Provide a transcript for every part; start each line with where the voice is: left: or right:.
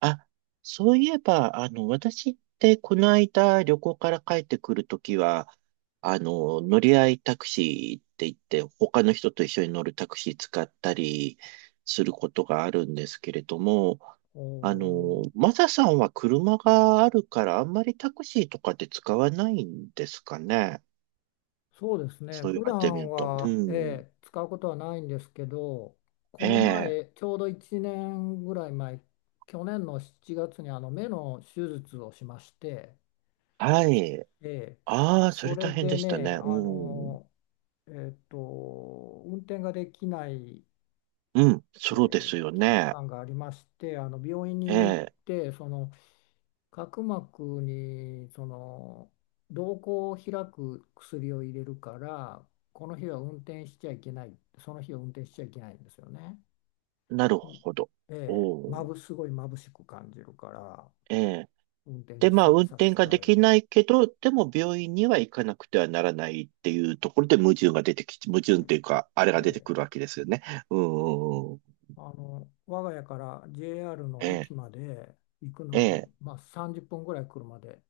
right: あ、そういえば、私ってこの間旅行から帰ってくるときは、乗り合いタクシーって言って、他の人と一緒に乗るタクシー使ったりすることがあるんですけれども、
left: おー
right: マサさんは車があるから、あんまりタクシーとかって使わないんですかね。
left: そうですね。
right: そう言
left: 普
right: われてみ
left: 段
right: ると。う
left: は、
right: ん。
left: 使うことはないんですけど、
right: え
left: この
right: え。
left: 前、ちょうど1年ぐらい前、去年の7月に目の手術をしまして、
right: はい。
left: ええ
right: ああ、そ
left: そ
right: れ
left: れ
right: 大変で
left: で
right: した
left: ね、
right: ね。うん。
left: 運転ができない、
right: うん。
left: え
right: そうですよ
left: 期
right: ね。
left: 間がありまして、病院
right: え
left: に行っ
right: え。
left: て、角膜に瞳孔を開く薬を入れるから、この日は運転しちゃいけないその日は運転しちゃいけないんですよね。
right: なる
left: ん
right: ほど。
left: ええ、
right: お
left: ま
right: ー。
left: ぶすごい眩しく感じるから
right: ええ。
left: 運転
right: で、
left: に
right: まあ、運
left: 差し
right: 転が
left: 替
right: で
left: える。
right: きないけど、でも病院には行かなくてはならないっていうところで矛盾っていうか、あれ
left: え
right: が出て
left: え、
right: くるわけですよね。うん。
left: 我が家から JR の
right: ええ、
left: 駅まで行く
right: え
left: の
right: え。
left: に、まあ、30分ぐらい車で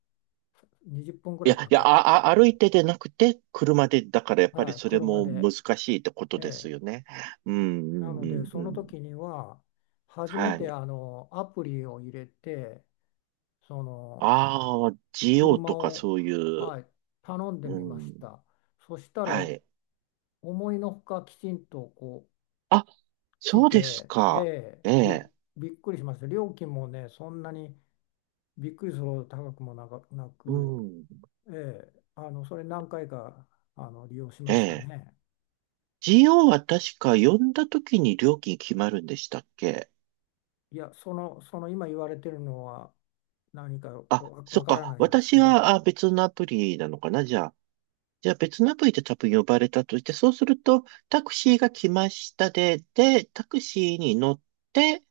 left: 20分ぐ
right: い
left: ら
right: や、
left: い
right: いや、
left: か
right: あ、あ、
left: か
right: 歩
left: る。
right: いてでなくて、車で、だからやっぱり
left: はい、
right: それ
left: 車
right: も
left: で、
right: 難しいってこ
left: え
right: とです
left: え、
right: よね。うん、う
left: な
right: ん、
left: の
right: う
left: で
right: ん、う
left: その
right: ん。
left: 時には初め
right: は
left: て
right: い。
left: アプリを入れて、その
right: ああ、GO
left: 車
right: とか
left: を、
right: そういう、
left: はい、頼んで
right: う
left: みまし
right: ん、
left: た。そした
right: は
left: ら
right: い。
left: 思いのほかきちんとこう
right: あ、
left: 来
right: そうです
left: て、
right: か。ええ、
left: びっくりしました。料金もねそんなにびっくりするほど高くもな
right: う
left: く、
right: ん。
left: えそれ何回か利用しま
right: え
left: した
right: え。
left: ね。
right: GO は確か呼んだ時に料金決まるんでしたっけ？
left: いや、その今言われてるのは何か
right: あ、そ
left: わ
right: っ
left: から
right: か。
left: ないんですけ
right: 私
left: ど。
right: は別のアプリなのかなじゃあ。じゃあ別のアプリで多分呼ばれたとして、そうするとタクシーが来ました。で、タクシーに乗って、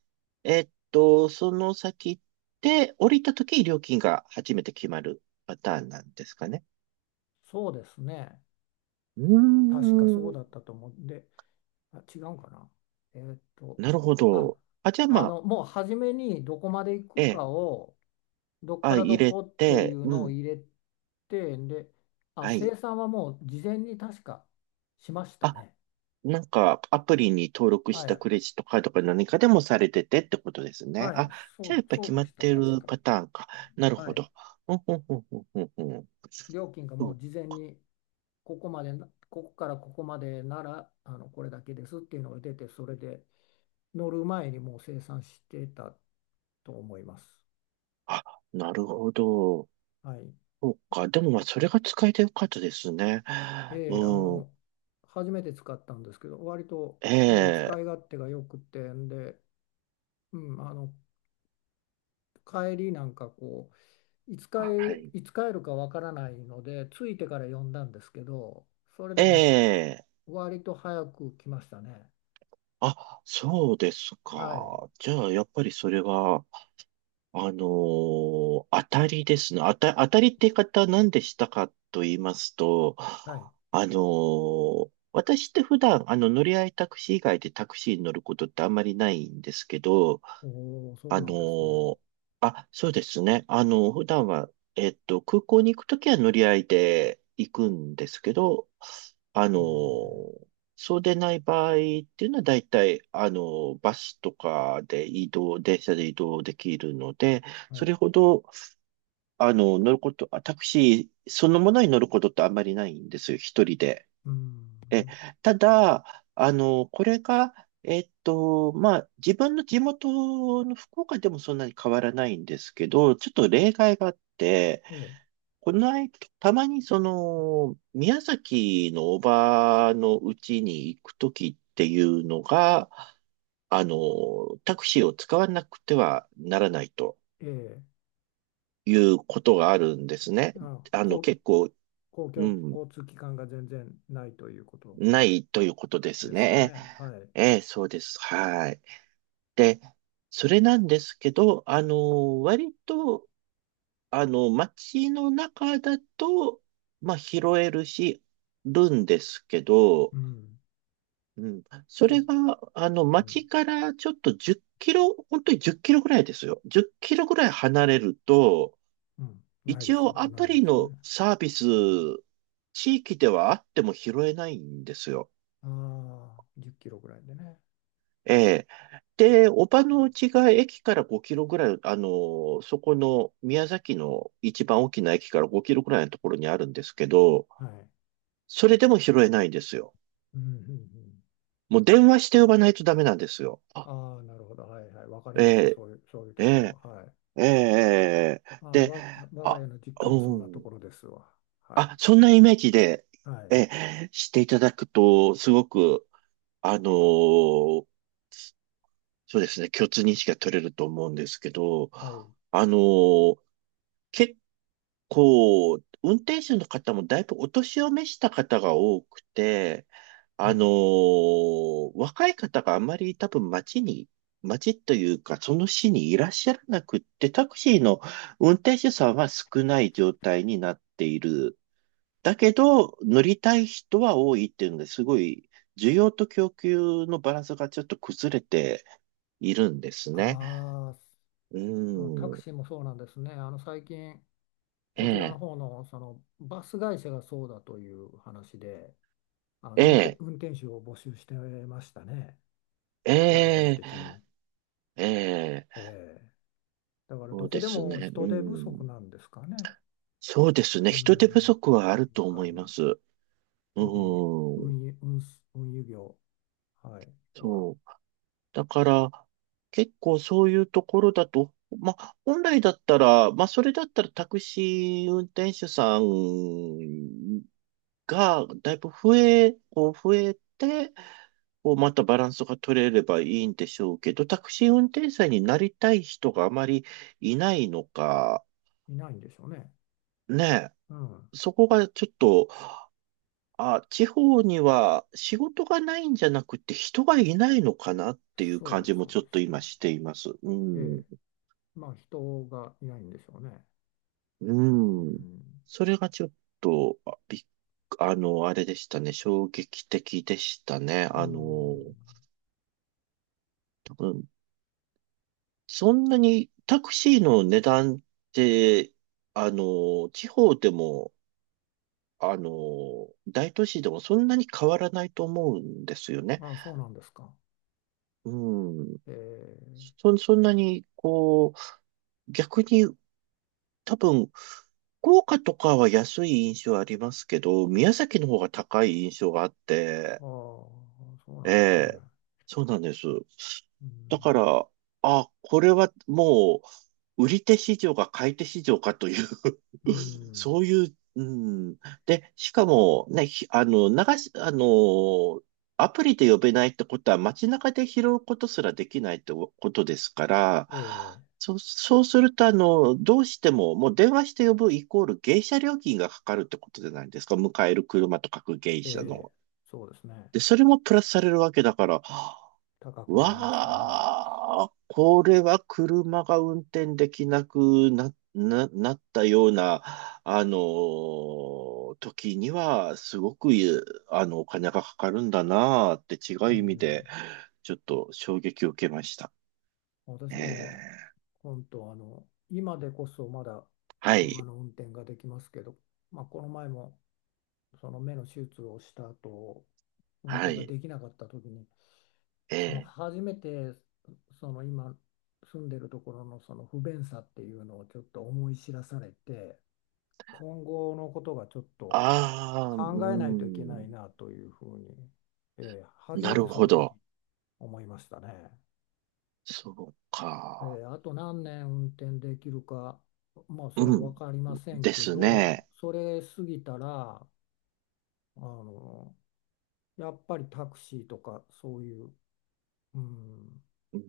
right: その先で降りた時に料金が初めて決まるパターンなんですかね。
left: そうですね。
right: うー
left: 確かそう
right: ん。
left: だったと思うんで。あ、違うかな。えーっと、
right: なるほ
left: あ、
right: ど。あ、じゃあまあ、
left: もう初めにどこまで行
right: え
left: く
right: え。
left: かを、どっか
right: あ、
left: ら
right: 入
left: ど
right: れ
left: こってい
right: て、
left: う
right: う
left: のを
right: ん。
left: 入れて、で、あ、
right: はい。
left: 生産はもう事前に確かしました
right: あ、
left: ね。
right: なんか、アプリに登録し
left: は
right: た
left: い。
right: クレジットカードか何かでもされててってことですね。
left: はい。
right: あ、
left: そ
right: じゃあ
left: う、
right: やっぱ
left: そう
right: 決ま
left: で
right: っ
left: した。
right: て
left: 確
right: る
left: か。
right: パターンか。なる
left: は
right: ほ
left: い。
right: ど。うんうんうんうんうんうん。
left: 料金が
right: そ
left: もう
right: う。
left: 事前に、ここまでな、ここからここまでなら、これだけですっていうのが出て、それで乗る前にもう生産してたと思います。
right: あ、なるほど。
left: はい。
right: そうか。でもまあ、それが使えてよかったですね。
left: ええ、あ
right: うん。
left: の、初めて使ったんですけど、割と、
right: ええ。
left: 使い勝手が良くてんで、うん、帰りなんかう、いつ
right: あ、は
left: 帰、
right: い。
left: いつ帰るかわからないので、着いてから呼んだんですけど、それでも
right: ええ。
left: 割と早く来ましたね。
right: あ、そうです
left: はい。
right: か。じゃあ、やっぱりそれは、当たりですね。当たりって言い方は何でしたかと言いますと、
left: はい。
right: 私って普段、乗り合いタクシー以外でタクシーに乗ることってあんまりないんですけど、
left: おお、そう
right: あ
left: なん
right: の
left: ですね。
right: ーあ、そうですね。普段は、空港に行くときは乗り合いで行くんですけど、あ
left: え
right: の
left: え、
right: ーそうでない場合っていうのは大体、バスとかで移動、電車で移動できるので、
left: は
right: そ
left: い。
right: れほど、乗ること、あタクシーそのものに乗ることってあんまりないんですよ。一人で。
left: う
right: え、
left: ん。
right: ただ、これが、まあ、自分の地元の福岡でもそんなに変わらないんですけど、ちょっと例外があって、
left: え
right: この間、たまに、宮崎のおばのうちに行くときっていうのが、タクシーを使わなくてはならないと
left: え、え
right: いうことがあるんですね。
left: え、あ、
right: 結構、
left: 公
right: う
left: 共
right: ん、
left: 交通機関が全然ないということ
right: ないということです
left: ですよ
right: ね。
left: ね。はい。
right: ええ、そうです。はい。で、それなんですけど、割と、街の中だと、まあ、拾えるし、るんですけど、
left: うん。
right: うん、そ
left: ちょ、
right: れが、
left: うん、
right: 街からちょっと10キロ、本当に10キロぐらいですよ。10キロぐらい離れると、
left: うん。ないで
right: 一
left: しょ
right: 応
left: う。
right: ア
left: な
right: プ
left: いで
right: リ
left: しょう
right: の
left: ね。
right: サービス、
left: う
right: 地域ではあっても拾えないんですよ。
left: ん、ああ、10キロぐらいでね。
right: ええ。で、おばの家が駅から5キロぐらい、そこの宮崎の一番大きな駅から5キロぐらいのところにあるんですけど、
left: はい。
right: それでも拾えないんですよ。
left: うん、うん、うん。
right: もう電話して呼ばないとダメなんですよ。あ、
left: ああ、なるほど。はいはい。わかり
right: え
left: ます。
right: え、
left: そういうと
right: え
left: こ
right: え、
left: ろ。はい。
right: ええ、
left: あの、
right: で、
left: わ、我が
right: あ、
left: 家の実家もそ
right: う
left: んなと
right: ん。
left: ころですわ。はい。
right: あ、そんなイメージで、
left: はい。
right: ええ、していただくと、すごく、あのそうですね、共通認識が取れると思うんですけど、
left: はい。
right: あの結こう、運転手の方もだいぶお年を召した方が多くて、
left: うん。
right: 若い方があまり多分街に、街というか、その市にいらっしゃらなくって、タクシーの運転手さんは少ない状態になっている。だけど、乗りたい人は多いっていうので、すごい、需要と供給のバランスがちょっと崩れているんですね。
left: ああ、
right: う
left: そのタク
right: ん。
left: シーもそうなんですね。最近、
right: え
left: こちらの
right: え、
left: 方の、そのバス会社がそうだという話で、
right: ええ、
left: 運転手を募集してましたね、大々
right: ええ、
left: 的に。
right: ええ。
left: ええだから
right: そ
left: ど
right: う
left: こ
right: で
left: で
right: す
left: も
right: ね。う
left: 人手不
right: ん。
left: 足なんですかね。
right: そうですね。
left: う
right: 人手不
left: ん、
right: 足
left: こ
right: は
left: の
right: ある
left: 業
right: と思
left: 界
right: い
left: も。
right: ます。う
left: 特に
right: ん。
left: 運輸業。はい、は
right: そう。だから、結構そういうところだと、まあ、本来だったら、まあ、それだったらタクシー運転手さんがだいぶ増え、こう増えて、こうまたバランスが取れればいいんでしょうけど、タクシー運転手さんになりたい人があまりいないのか、
left: いないんでしょうね。
right: ね
left: うん、
right: え。そこがちょっと、あ、地方には仕事がないんじゃなくて人がいないのかなっていう
left: そ
right: 感
left: う
right: じも
left: そ
right: ち
left: う
right: ょっ
left: で
right: と
left: す
right: 今
left: ね。
right: しています。う
left: え
right: ん。
left: え、まあ人がいないんでしょうね。う
right: うん。
left: ん、
right: それがちょっと、あびっあの、あれでしたね。衝撃的でしたね。
left: うん、
right: 多分、そんなにタクシーの値段って、地方でも、あの、大都市でもそんなに変わらないと思うんですよね。
left: ああ、そうなんですか。
right: うん。
left: ええ
right: そんなに、こう、逆に多分、福岡とかは安い印象ありますけど、宮崎の方が高い印象があって、
left: ああ、そうな
right: え
left: んですね。
right: え、そうなんです。
left: うん、
right: だから、あ、これはもう、売り手市場か買い手市場かという
left: う ん、
right: そういう、うん。で、しかも、ね、ひあの、流し、アプリで呼べないってことは街中で拾うことすらできないってことですから、
left: え
right: そう、そうすると、どうしても、もう電話して呼ぶイコール迎車料金がかかるってことじゃないですか。迎える車と書く迎
left: え、え
right: 車
left: え、
right: の。
left: そうですね。
right: で、それもプラスされるわけだから、
left: 高くなりますよね。
right: わあ、これは車が運転できなくなったような、時には、すごく、お金がかかるんだなあって違
left: う
right: う意味
left: ん、
right: で、ちょっと衝撃を受けました。え
left: 私
right: え、
left: も本当、今でこそまだ
right: は
left: 車
right: い、
left: の運転ができますけど、まあ、この前もその目の手術をした後、運
right: は
left: 転が
right: い、
left: できなかった時に、
right: ええ。
left: 初めて今住んでるところのその不便さっていうのをちょっと思い知らされて、今後のことがちょっと
right: ああ、う
left: 考えないといけな
right: ん、
left: いなというふうに、初
right: な
left: めて
right: る
left: そ
right: ほ
left: の時
right: ど。
left: 思いましたね。
right: そうか。
left: あと何年運転できるか、まあそれ
right: う
left: 分
right: ん、
left: かりません
right: で
left: け
right: す
left: ど、
right: ね。
left: それ過ぎたら、あの、やっぱりタクシーとかそういう、うん、
right: うん。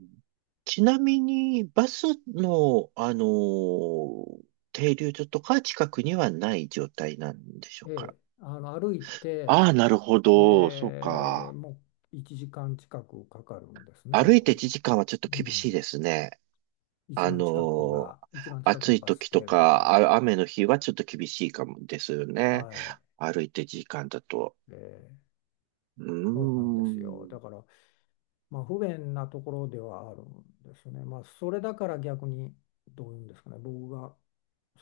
right: ちなみに、バスの、停留所とか近くにはない状態なんでしょ
left: え
right: うか。
left: 歩いて、
right: ああ、なるほ
left: え
right: ど。そうか。
left: もう1時間近くかかるんですね。
right: 歩いて1時間はちょっと
left: う
right: 厳しい
left: ん、
right: ですね。あのー
left: 一番近く
right: 暑
left: の
right: い
left: バス
right: 時と
left: 停が多
right: か、
left: 分。
right: あ、雨の日はちょっと厳しいかもですよね。
left: は
right: 歩いて時間だと。
left: い。
right: う
left: そうなんで
right: ー
left: すよ。
right: ん。
left: だから、まあ、不便なところではあるんですね。まあ、それだから逆に、どういうんですかね、僕が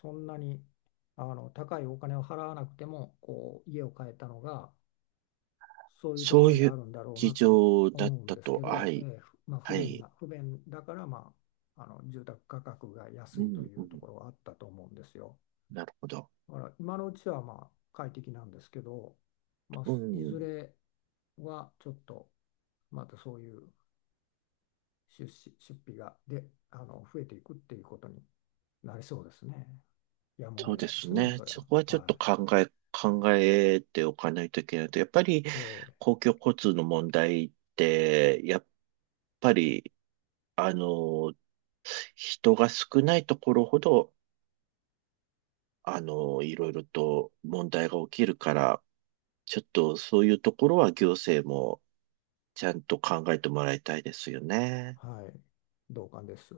left: そんなに高いお金を払わなくても、こう、家を買えたのが、そういうとこ
right: そう
left: ろに
right: い
left: あ
right: う
left: るんだろう
right: 事
left: なと
right: 情だ
left: 思
right: っ
left: うん
right: た
left: ですけ
right: と。は
left: ど、え
right: い。
left: ーふまあ、
right: はい。
left: 不便だから、まあ、住宅価格が安
right: う
left: いと
right: ん、
left: い
right: う
left: うと
right: ん。
left: ころはあったと思うんですよ。
right: なるほど。
left: だから今のうちはまあ快適なんですけど、まあ、
right: う
left: いず
right: ん。
left: れはちょっとまたそういう出費がで、あの増えていくっていうことになりそうですね。やむを
right: そう
left: 得ない
right: で
left: で
right: す
left: すね、
right: ね。
left: それは。
right: そこはちょっ
left: は
right: と考えておかないといけないと。やっぱり
left: い。
right: 公共交通の問題って、やっぱり、あの、人が少ないところほど、いろいろと問題が起きるから、ちょっとそういうところは行政もちゃんと考えてもらいたいですよね。
left: はい。同感です。